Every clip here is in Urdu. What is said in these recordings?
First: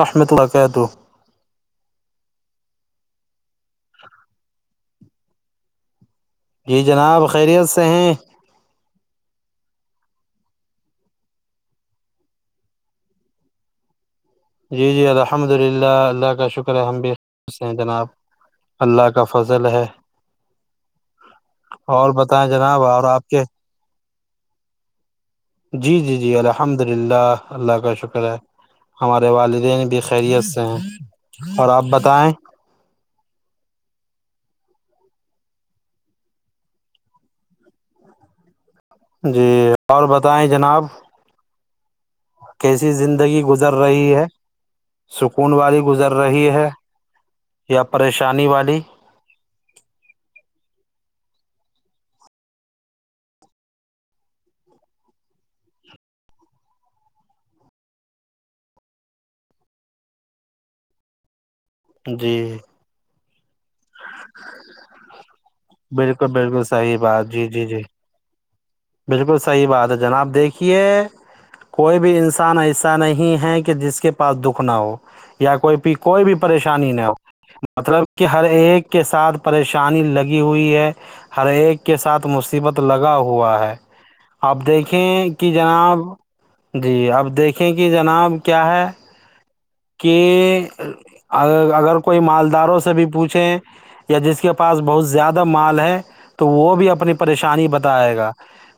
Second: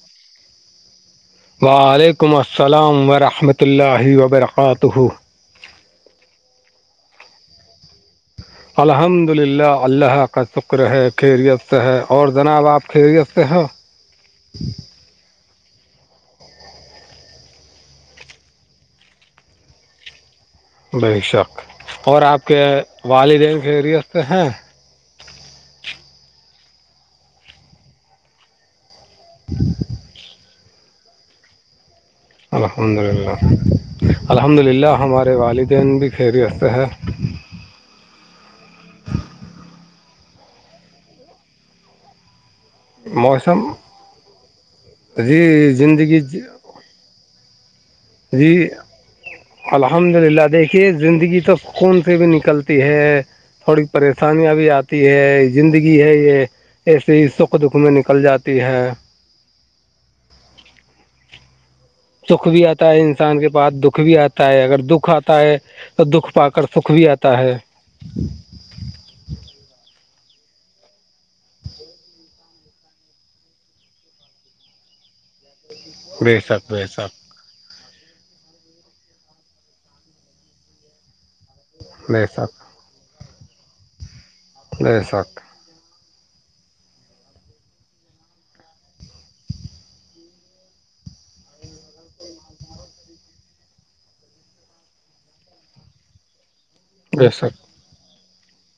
رحمۃ الکاتہ وعلیکم السلام ورحمۃ اللہ وبرکاتہ جی جناب خیریت سے ہیں الحمد للہ اللہ کا شکر ہے خیریت سے ہے اور جناب آپ خیریت سے ہیں [inaudible] جی جی الحمد للہ اللہ کا شکر ہے ہم بھی خو ہیں جناب اللہ کا فضل ہے بے شک اور آپ بتائیں کے جناب اور آپ والدین کے ریست ہیں جی جی جی الحمد للہ اللہ کا شکر ہے ہمارے والدین بھی خیریت سے ہیں اور آپ بتائیں الحمد للہ الحمد للہ ہمارے والدین بھی خیریست ہیں جی اور بتائیں جناب کیسی زندگی موسم گزر رہی ہے جی سکون والی گزر زندگی ج- رہی ہے یا پریشانی جی والی الحمد للہ دیکھیے زندگی تو خون سے بھی نکلتی ہے تھوڑی پریشانیاں بھی آتی ہے زندگی ہے یہ ایسیے ہی سکھ دکھ میں نکل جاتی ہے جی سکھ بھی آتا ہے انسان کے پاس دکھ سکھ بھی آتا ہے اگر دکھ آتا ہے تو بالکل دکھ پا کر بالکل سکھ صحیح بھی بات آتا جی ہے جی جی بالکل صحیح بات ہے جناب دیکھیے کوئی بھی انسان ایسا نہیں ہے کہ جس کے پاس دکھ نہ ہو یا کوئی کوئی بھی بے شک بے پریشانی نہ ہو شک مطلب کہ ہر ایک کے ساتھ پریشانی لگی ہوئی ہے ہر ایک کے بے ساتھ شک مصیبت لگا ہوا ہے آپ بے دیکھیں شک کہ جناب جی آب دیکھیں کہ جناب کیا ہے کہ اگر کوئی مالداروں سے بھی پوچھیں یا جس کے پاس بہت زیادہ مال ہے تو وہ بھی اپنی بے شک پریشانی بتائے گا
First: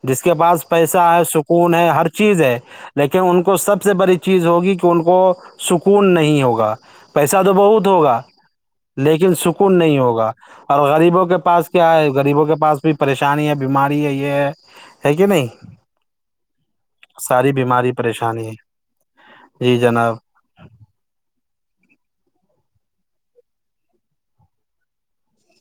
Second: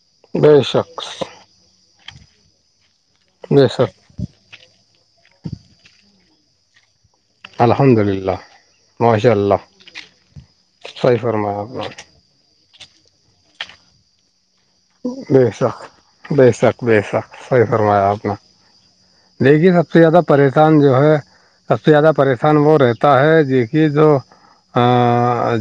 جس کے بے پاس پیسہ شک ہے ون ہے ہر چیز ہے لیکن ان کو بے سب سے شک بڑی چیز ہوگی کہ ان کو سکون نہیں ہوگا پیسہ تو بہت الحمد ہوگا للہ ماشاء لیکن اللہ سکون نہیں ہوگا اور صحیح غریبوں کے فرمایا آپ پاس کیا نے ہے غریبوں کے پاس بھی پریشانی ہے بیماری ہے یہ ہے ہے کہ بے نہیں شک بے شک بے شک ساری سحی بیماری فرمایا آپ نے پریشانی ہے دیکھیے جی سب سے جناب زیادہ پریشان جو ہے سب سے زیادہ پریشان وہ رہتا ہے کہ جو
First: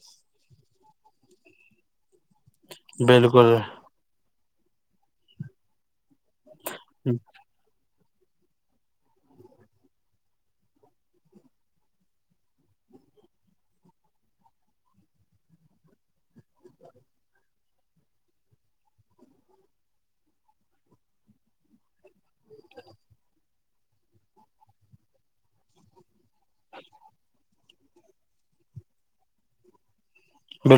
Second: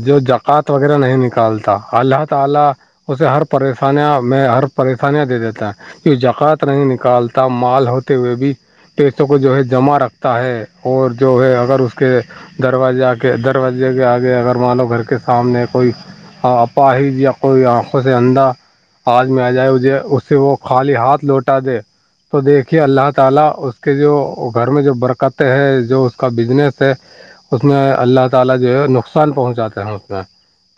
جو جکات وغیرہ نہیں نکالتا اللہ تعا اسے ہر بالکل پریشانیا میں ہر پریشانیاں دے دیتا ہے جو جکۃ نہیں نکالتا مال ہوتے ہوئے بھی پیسوں کو جو ہے جمع رکھتا ہے اور جو ہے اگر اس کے دروازہ آ کے دروازے کے آگے اگر مانو گھر کے سامنے کوئی اپاہد یا کوئی آنکھوں سے اندھا آج میں آ جائے مجھے اس سے وہ خالی ہاتھ لوٹا دے دیکھیں اللہ تعالی اس کے جو گھر میں جو برکتیں ہیں جو اس کا بزنس ہے اللہ تعالی جو ہے نقصان پہنچ جاتا ہے نقصان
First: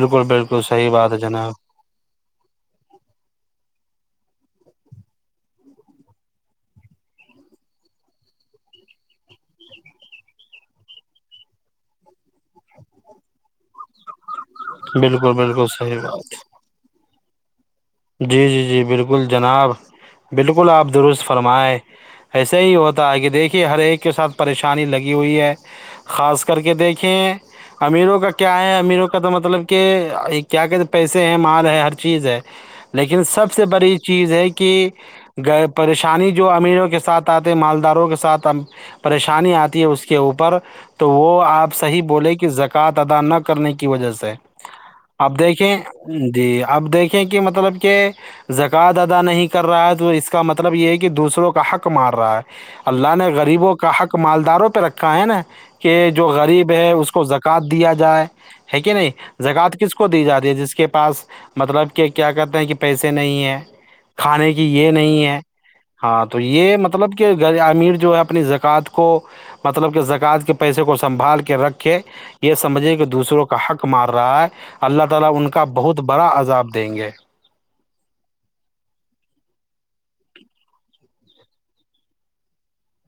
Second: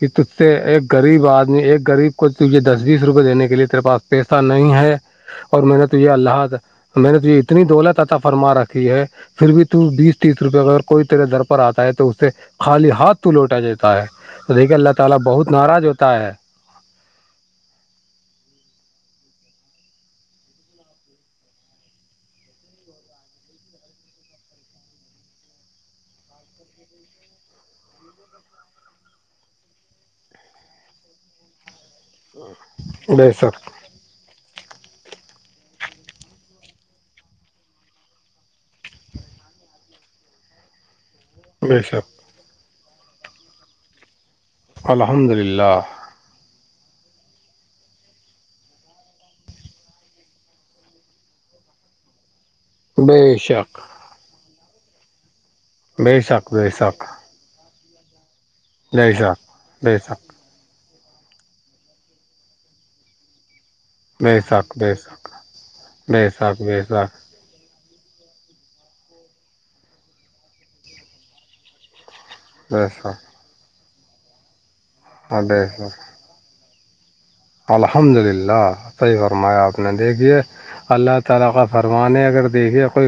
کہ تج سے بالکل صحیح ایک بات ہے غریب جناب آدمی ایک غریب کو تے دس بیس روپئے دینے کے لیے تیرے پاس پیسہ نہیں ہے اور میں نے تو یہ اللہ حاظ میں نے تو یہ اتنی دولت عطا فرما رکھی ہے پھر بھی ت بیس تیس روپئے اگر کوئی تیرے در پر آتا ہے تو اس سے خالی ہاتھ تو لوٹا جاتا لیکن اللہ تعالی بالکل بہت بالکل صحیح بات جی جی جی بالکل جناب بالکل آپ درست فرمائے ایسے ہی ہوتا ہے کہ دیکھیے ہر ایک کے ساتھ پریشانی لگی ہوئی ہے خاص کر کے دیکھیں امیروں کا کیا ہے امیروں کا تو مطلب کہ کیا کہتے پیسے ہیں مال ہے ہر چیز ہے لیکن بے سب سے شک بڑی چیز ہے کہ پریشانی جو امیروں کے ساتھ آتے مالداروں کے ساتھ پریشانی آتی ہے اس کے اوپر تو وہ آپ بے صحیح شک بولیں کہ زکوۃ ادا نہ کرنے کی وجہ سے الحمد اب دیکھیں للہ جی اب دیکھیں کہ مطلب کہ زکوۃ ادا نہیں کر رہا ہے تو اس کا مطلب یہ ہے کہ دوسروں کا حق مار رہا ہے اللہ نے بے غریبوں شک کا حق مالداروں پہ رکھا ہے نا کہ بے جو شک بے غریب ہے شک اس کو ذر کات دیا جائے ہے کہ بے نہیں شک زکات بے کس کو شک دی جاتی ہے جس کی کے پاس مطلب کہ کیا کہتے ہیں کہ پیسے نہیں ہیں بے کھانے کی شک بے یہ شک نہیں ہے ہاں بے تو شک یہ بے مطلب شک کہ گز امیر جو ہے اپنی زکوۃ کو مطلب کہ زکوات کے پیسے کو سنبھال کے رکھے یہ بے سمجھیں کہ شک دوسروں کا حق مار رہا ہے اللہ تعالی ان بے کا شک بہت بڑا عذاب دیں گے بندے بھائی کی ریکارڈنگ میں نے معیاری دعا ہے میں ا رہی ہیں خ الحمد للہ صحیح فرما آپ نے دیکھیے رفف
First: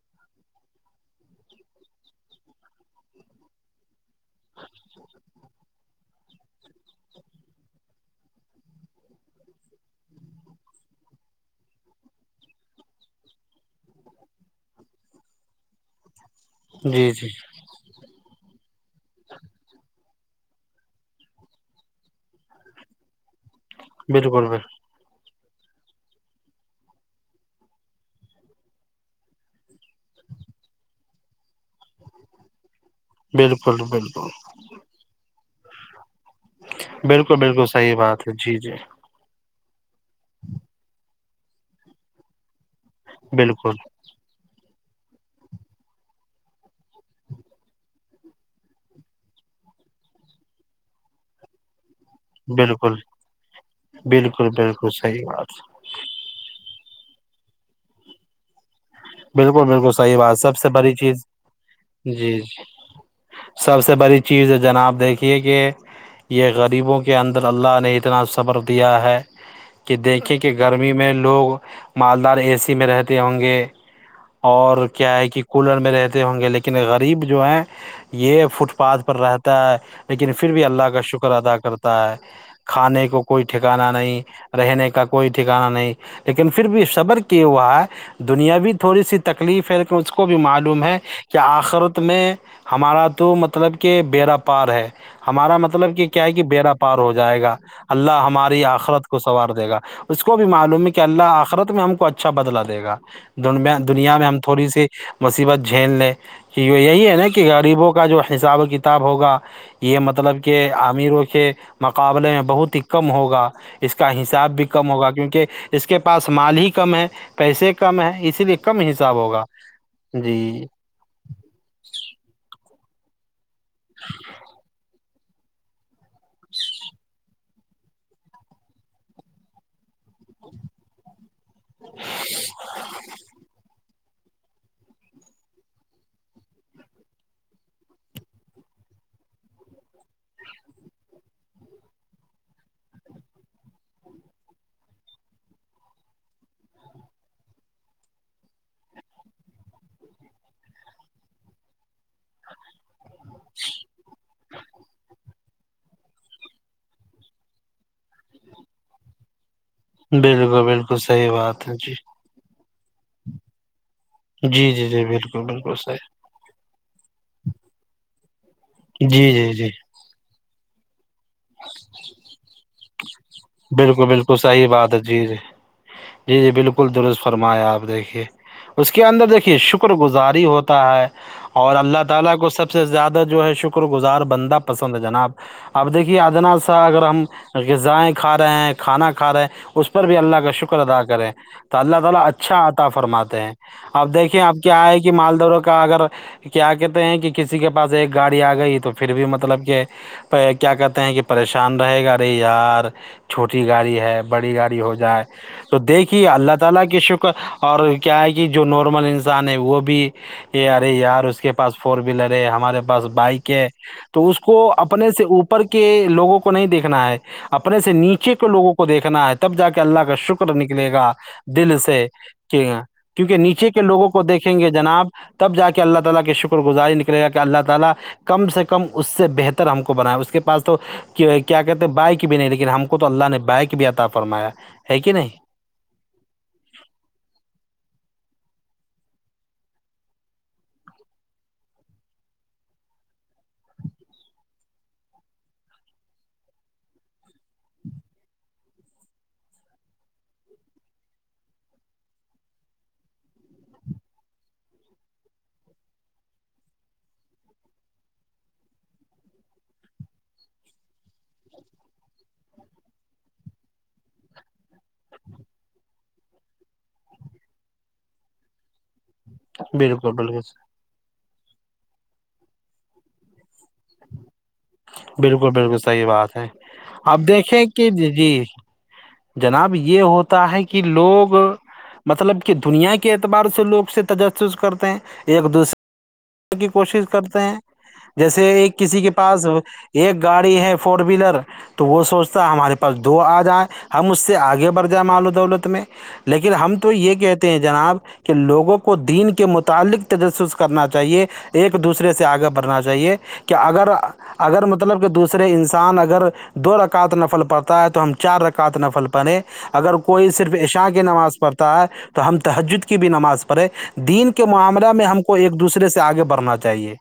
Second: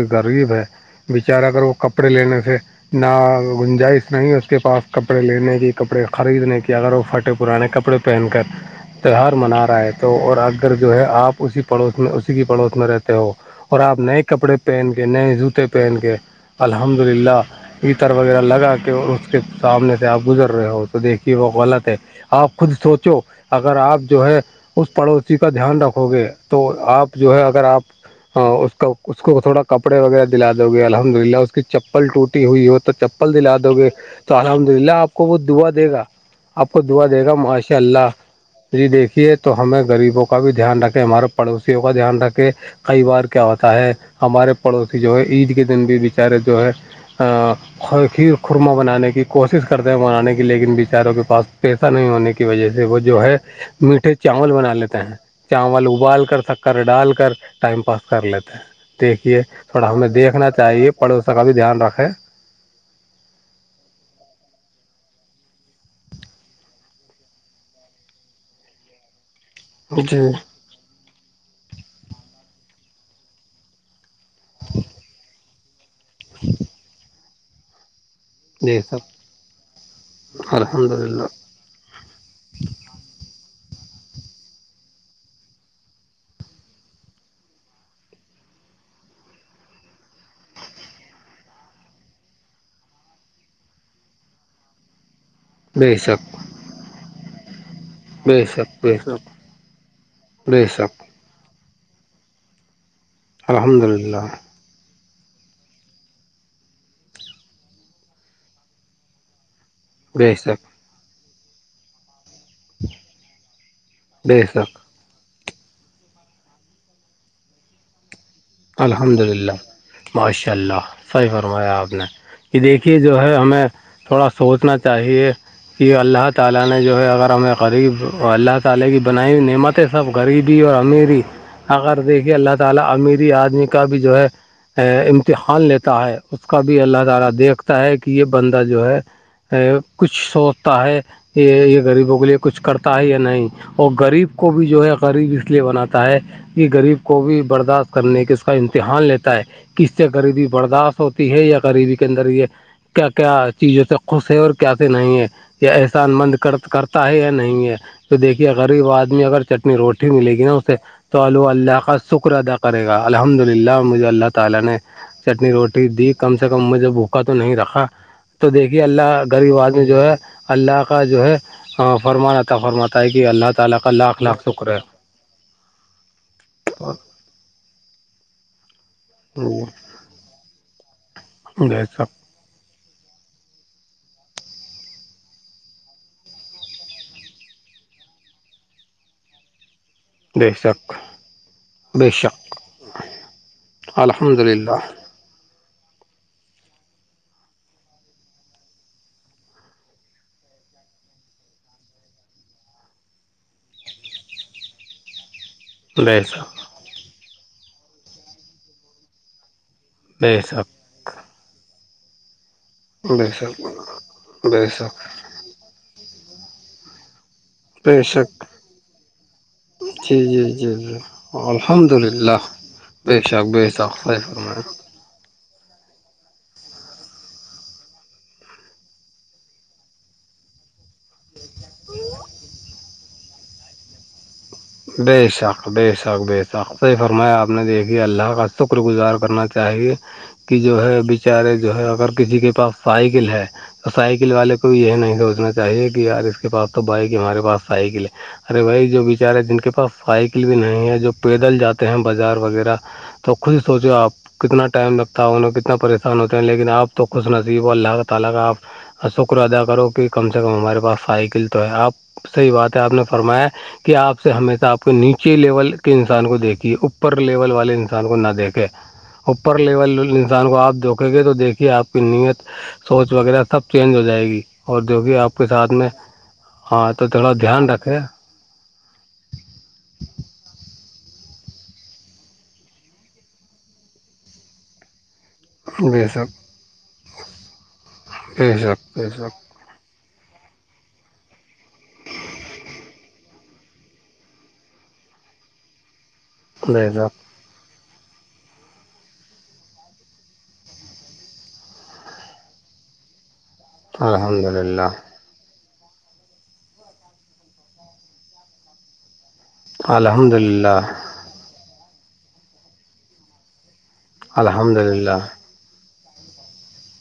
بیچارا اگر وہ کپڑے لینے سے نہ گنجائش نہیں اس کے پاس کپڑے لینے کی کپڑے خریدنے کی اگر وہ پھٹے پرانے کپڑے پین کارڈ تیوار منا رہا ہے تو اور اگر جو ہے آپ اسی پڑوس میں اسی کی پڑوس میں رہتے ہو اور آپ نئے کپڑے پہن کے نئے جوتے پہن کے الحمد جی جی للہ عیتر وغیرہ لگا کے اس کے سامنے سے آپ گزر رہے ہو تو دیکھیے وہ غلط ہے آپ خود سوچو اگر آپ جو ہے بالکل اس پڑوسی کا دھیان رکھو گے تو آپ جو ہے اگر آپ ہ اس کا اس کو تھوڑا کپڑے وغیرہ دلا دو گے الحمد للہ اس کی چپل وٹی ہوئی ہو تو ل دلا بالکل دو بالکل گے بالکل تو الحمد للہ آپ کو وہ دعا دے گا آپ کو دعا دے گا بالکل بالکل ماشاء صحیح اللہ بات ہے جی دیکھیے تو ہمیں غریبوں کا بھی دھیان رکھے ہمارے پڑوسیوں کا دھیان رکھے کئی بار کیا بالکل ہوتا ہے ہمارے پڑوسی جو ہے عید کے دن بھی بیچارے جو ہے یر خورمہ بنانے کی کوشش کرتے ہیں بنانے کی لیکن بچاروں کے پاس پیسہ نہیں ہونے کی وجہ سے بالکل وہ جو ہے میٹھے بالکل چاول بنا بالکل لیتے ہیں صحیح بات چاول ابال کر سکتے کر ڈال کر ٹائم پاس کر لیتے ہیں دیکھیے بالکل بالکل تھوڑا ہمیں صحیح بات دیکھنا سب سے چاہیے بڑی چیز پڑوسوں کا بھی دھیان رکھے جی سب سے بڑی چیز ہے جناب دیکھیے کہ یہ غریبوں کے اندر اللہ نے اتنا صبر دیا ہے کہ جی دیکھیں کہ گرمی میں لوگ مالدار اے سی میں رہتے ہوں گے اور کیا ہے کہ کولر میں رہتے ہوں گے لیکن غریب جو ہے یہ فٹ بے پاتھ پر شک رہتا ہے لیکن پھر بھی اللہ الحمد کا للہ شکر ادا کرتا ہے کھانے کو کوئی ٹھکانا نہیں رہنے کا کوئی ٹھکانا نہیں لیکن پھر بھی صبر کیا ہوا ہے دنیاوی تھوڑی سی تکلیف ہے اس کو بھی معلوم ہے کہ آخرت میں ہمارا تو مطلب کہ بییرا پار ہے ہمارا بے مطلب کہ کیا ہے شک کہ بییرا پار ہو جائے گا اللہ بے ہماری شک بے آخرت کو شک سنوار دے گا اس کو بھی بے معلوم ہے شک کہ اللہ آخرت میں ہم کو اچھا بدلا دے گا د الحمد دنیا للہ میں ہم تھوڑی سی مصیبت جھیل لے کہ یہ یہی ہے نا کہ غریبوں کا جو حساب و کتاب ہوگا یہ بے مطلب کہ شک امیروں کے مقابلے میں بہت ہی کم ہوگا اس کا بے حساب بھی شک کم ہوگا کیونکہ اس کے پاس مال ہی کم ہے پیسے کم ہیں اس لیے کم حساب الحمد ہوگا للہ جی ماشاء اللہ صحیح فرمایا آپ نے کہ دیکھیے جو ہے ہمیں تھوڑا سوچنا چاہیے کہ اللہ تعالی نے جو ہے اگر ہمیں غریب اللہ تعالی کی بنائی ہوئی نعمت ہے سب غریبی اور امیر ہی اگر دیکھیے اللہ تعالی امیری آدمی کا بھی جو ہے ا امتحان لیتا ہے اس کا بھی اللہ تعالی دیکھتا ہے کہ یہ بندہ جو ہے کچھ سوچتا ہے یہ یہ غریبوں کے لیے کچھ کرتا ہے یا نہیں اور غریب کو بھی جو ہے غریب اس لیے بناتا ہے کہ غریب کو بھی برداشت کرنے کے اس کا امتحان لیتا ہے کس سے غریبی برداشت ہوتی ہے یا غریبی کے اندر یہ کیا کیا چیز ہوتے خوش ہے اور کیاس نہیں ہے یہ احسان مند کرتا ہے یا نہیں ہے تو دیکھیے غریب آدمی اگر چٹنی روٹی ملے گی نا بالکل اسے بالکل تو صحیح اللہ بات ہے اللہ جی کا سکھ شکر ادا کرے گا الحمد للہ مجھے اللہ تعالی جی نے جی جی بالکل چٹنی بالکل روٹی دی صحیح کم سے کم مجھے بھوکا تو نہیں رکھا تو دیکھیے اللہ جی گھر جی جی آواز میں جو ہے اللہ کا جو ہے فرمانطا فرماتا ہے کہ اللہ تعالی کا بالکل لاکھ بالکل لاکھ صحیح شکر ہے بات جی جی جی جی بالکل درست فرمایا آپ دیکھیے اس کے اندر دیکھیے شکر گزاری ہوتا ہے اور بے اللہ شک تعالی کو سب سے زیادہ جو ہے شکر گزار بندہ پسند ہے جناب اب دیکھیے ادناال سے اگر ہم غذائیں کھا رہے ہیں کھانا کھا رہے ہیں اس پر بھی اللہ کا بے شکر شک ادا کرے تو اللہ بے تعالی شک اچھا آطتا فرماتے ہیں اب الحمد دیکھیں اب للہ کیا ہے کہ مالدوروں کا اگر کیا کہتے ہیں کہ کسی کے پاس ایک گاڑی آ گئی تو پھر بھی مطلب کہ کیا کہتے ہیں کہ پریشان رہے گارے یار چھوٹی گاڑی ہے بڑی گاڑی ہو جائے تو بے دیکھیے اللہ شک تعالی کے شکر اور کیا ہے کہ جو نارمل انسان ہے وہ بھی بے شک یہیارے یار اس کے پاس فور ویلر ہے ہمارے پا بس بے بائک شک ہے تو اس کو بے شک اپنے سے اوپر کے لوگوں کو نہیں دیکھنا ہے اپنے سے بے نیچے شک کے لوگوں کو دیکھنا ہے تب جا کے اللہ کا جی جی شکر جی نکلے جی گا دل الحمد سے للہ کہ بے کیونکہ شک بے نیچے کے شک لوگوں کو صحیح دیکھیں فرمایا گے جناب تب جا کے اللہ تعالی شکر گزاری نکلے گ کہ اللہ تعالی کم سے کم اس سے بہتر ہم کو بناائے اس کے پاس تو کیا کہتے ہیں بائک بھی نہیں لیکن ہم کو تو اللہ نے بائک بھی عطا فرمایا ہے کہ نہیں بییسا بے شاک بے شق صحی فرمایا آپ نے دیکھی اللہ کا شکرگزار کرنا چاہیے کہ جو ہے بیچارے جو ہے اگر کسی کے پاس سائیکل ہے تو سائیکل والے کو یہ نہیں سوچنا چاہیے کہ یار اس کے پاس تو بائک ہمارے پاس سائیکل ہے ارے وہی جو بیچارے جن کے پاس سائیکل بھی نہیں ہے جو پیدل جاتے ہیں بازار وغیرہ تو خوش ہی سوچے آپ کتنا ٹائم لگتا ہے انہوںیں کتنا پریشان ہوتے ہیں لیکن آپ تو خوش نصیب اور اللہ تعالی کا آپ شکر ادا کرو کہ کم سے کم ہمارے پاس سائیکل تو ہے آپ صحی بات ہے آپ نے فرمایا کہ آپ سے ہممی تو آپ کو نیچے لیول کے انسان کو دیکھیے اوپر لیول والے انسان کو نہ دیکھے اوپر لیول بالکل بالکل انسان کو آپ د رکیں گے تو دیکھیے آپ کی نیت سوچ وغیرہ سب چینج ہو جائے گی اور جو کہ آپ کے بالکل ساتھ بالکل میں صحیح بات ہے ہاں تو آپ تھوڑا دیکھیں دھیان کہ رکھے جی جناب یہ ہوتا ہے کہ لوگ مطلب کہ دنیا کے اعتبار سے لوگ اس سے تجسس کرتے ہیں ایک دو فڈی حسب کی کوشش کرتے ہیں جیسے بے ایک شک کسی بے کے پاس شک ایک گاڑی ہے فور ویلر تو وہ سوچتا ہے ہمارے پاس دو آ جائیں ہم اس سے آگے بڑھ جائیں مال و دولت میں لیکن ہم بے تو یہ شک کہتے ہیں جناب کہ لوگوں کو دین کے متعلق تجسس کرنا چاہیے ایک دوسرے سے آگے بڑھنا چاہیے کہ اگر الحمد اگر للہ مطلب کہ دوسرے رے انسان اگر دو رکعت نفل پڑتا ہے تو ہم چار رکعت نفل پیں اگر کوئی الحمد صرف للہ عشا کی نماز پڑھتا ہے تو ہم تحجد کی بھی نماز پڑھیں تو دین کے الحمد معاملہ میں للہ ہم کو ایک دوسرے سے آگے بڑھنا چاہیے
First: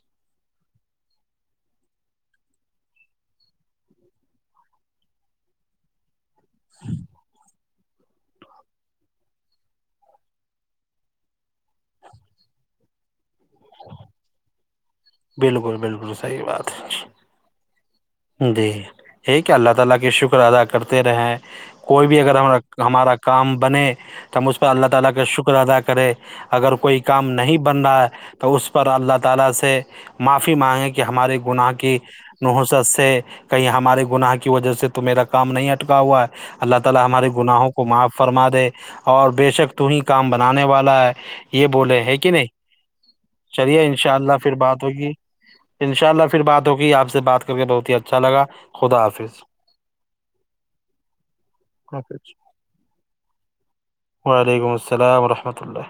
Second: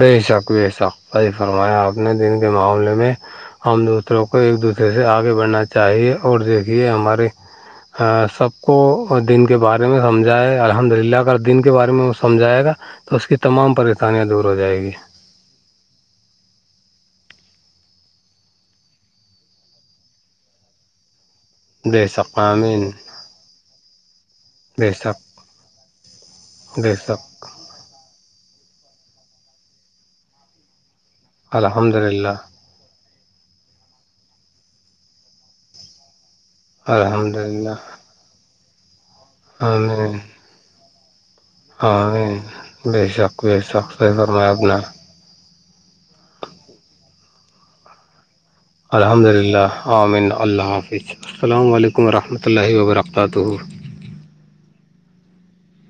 بے شک بے شک بی فرمایا آپ نے دن کے معاملے میں ہم دوسروں کو ایک دوسرے سے آگے بڑھنا چاہیے اور دیکھیے ہمارے سب کو دن کے بارے میں سمجھائے الحمد للہ کا دن کے بارے میں وہ سمجھائے گا تو اس کی تمام پریشانیاں دور ہو جائےیں گی بالکل بالکل صحیح بات ہے غرغ کوئی بے بھی اگر شک ہم آمین ہمارا کام بنے تم اس پر اللہ بے تعالی کا شک شکر ادا کرے اگر بے کوئی کام شک نہیں بن رہا ہے تو اس پر اللہ تعالی سے معافی مانگیں کہ ہمارے گناہ الحمد کی للہ سے کہیں ہمارے گناہ کی وجہ سے تو میرا کام نہیں اٹکا ہوا ہے اللہ تعالی ہمارے الحمد گناہوں للہ کو معاف فرما دے اور بے شک تو ہی آمین کام بنانے والا ہے یہ بولے ہے کہ آمین نہیں بے شک بے چلیے شک ان صحیح شاء اللہ فرمایا پھر آپ نے بات ہوگی انشاء اللہ پھر بات ہوگی آپ سے بات کر کے بہت ہی اچھا لگا خدا الحمد حافظ للہ عؤامن اللہ حافظ السلام علیکم ورحمۃہ اللہ و برکاتہ وعلیکم السلام وورحمۃ اللہ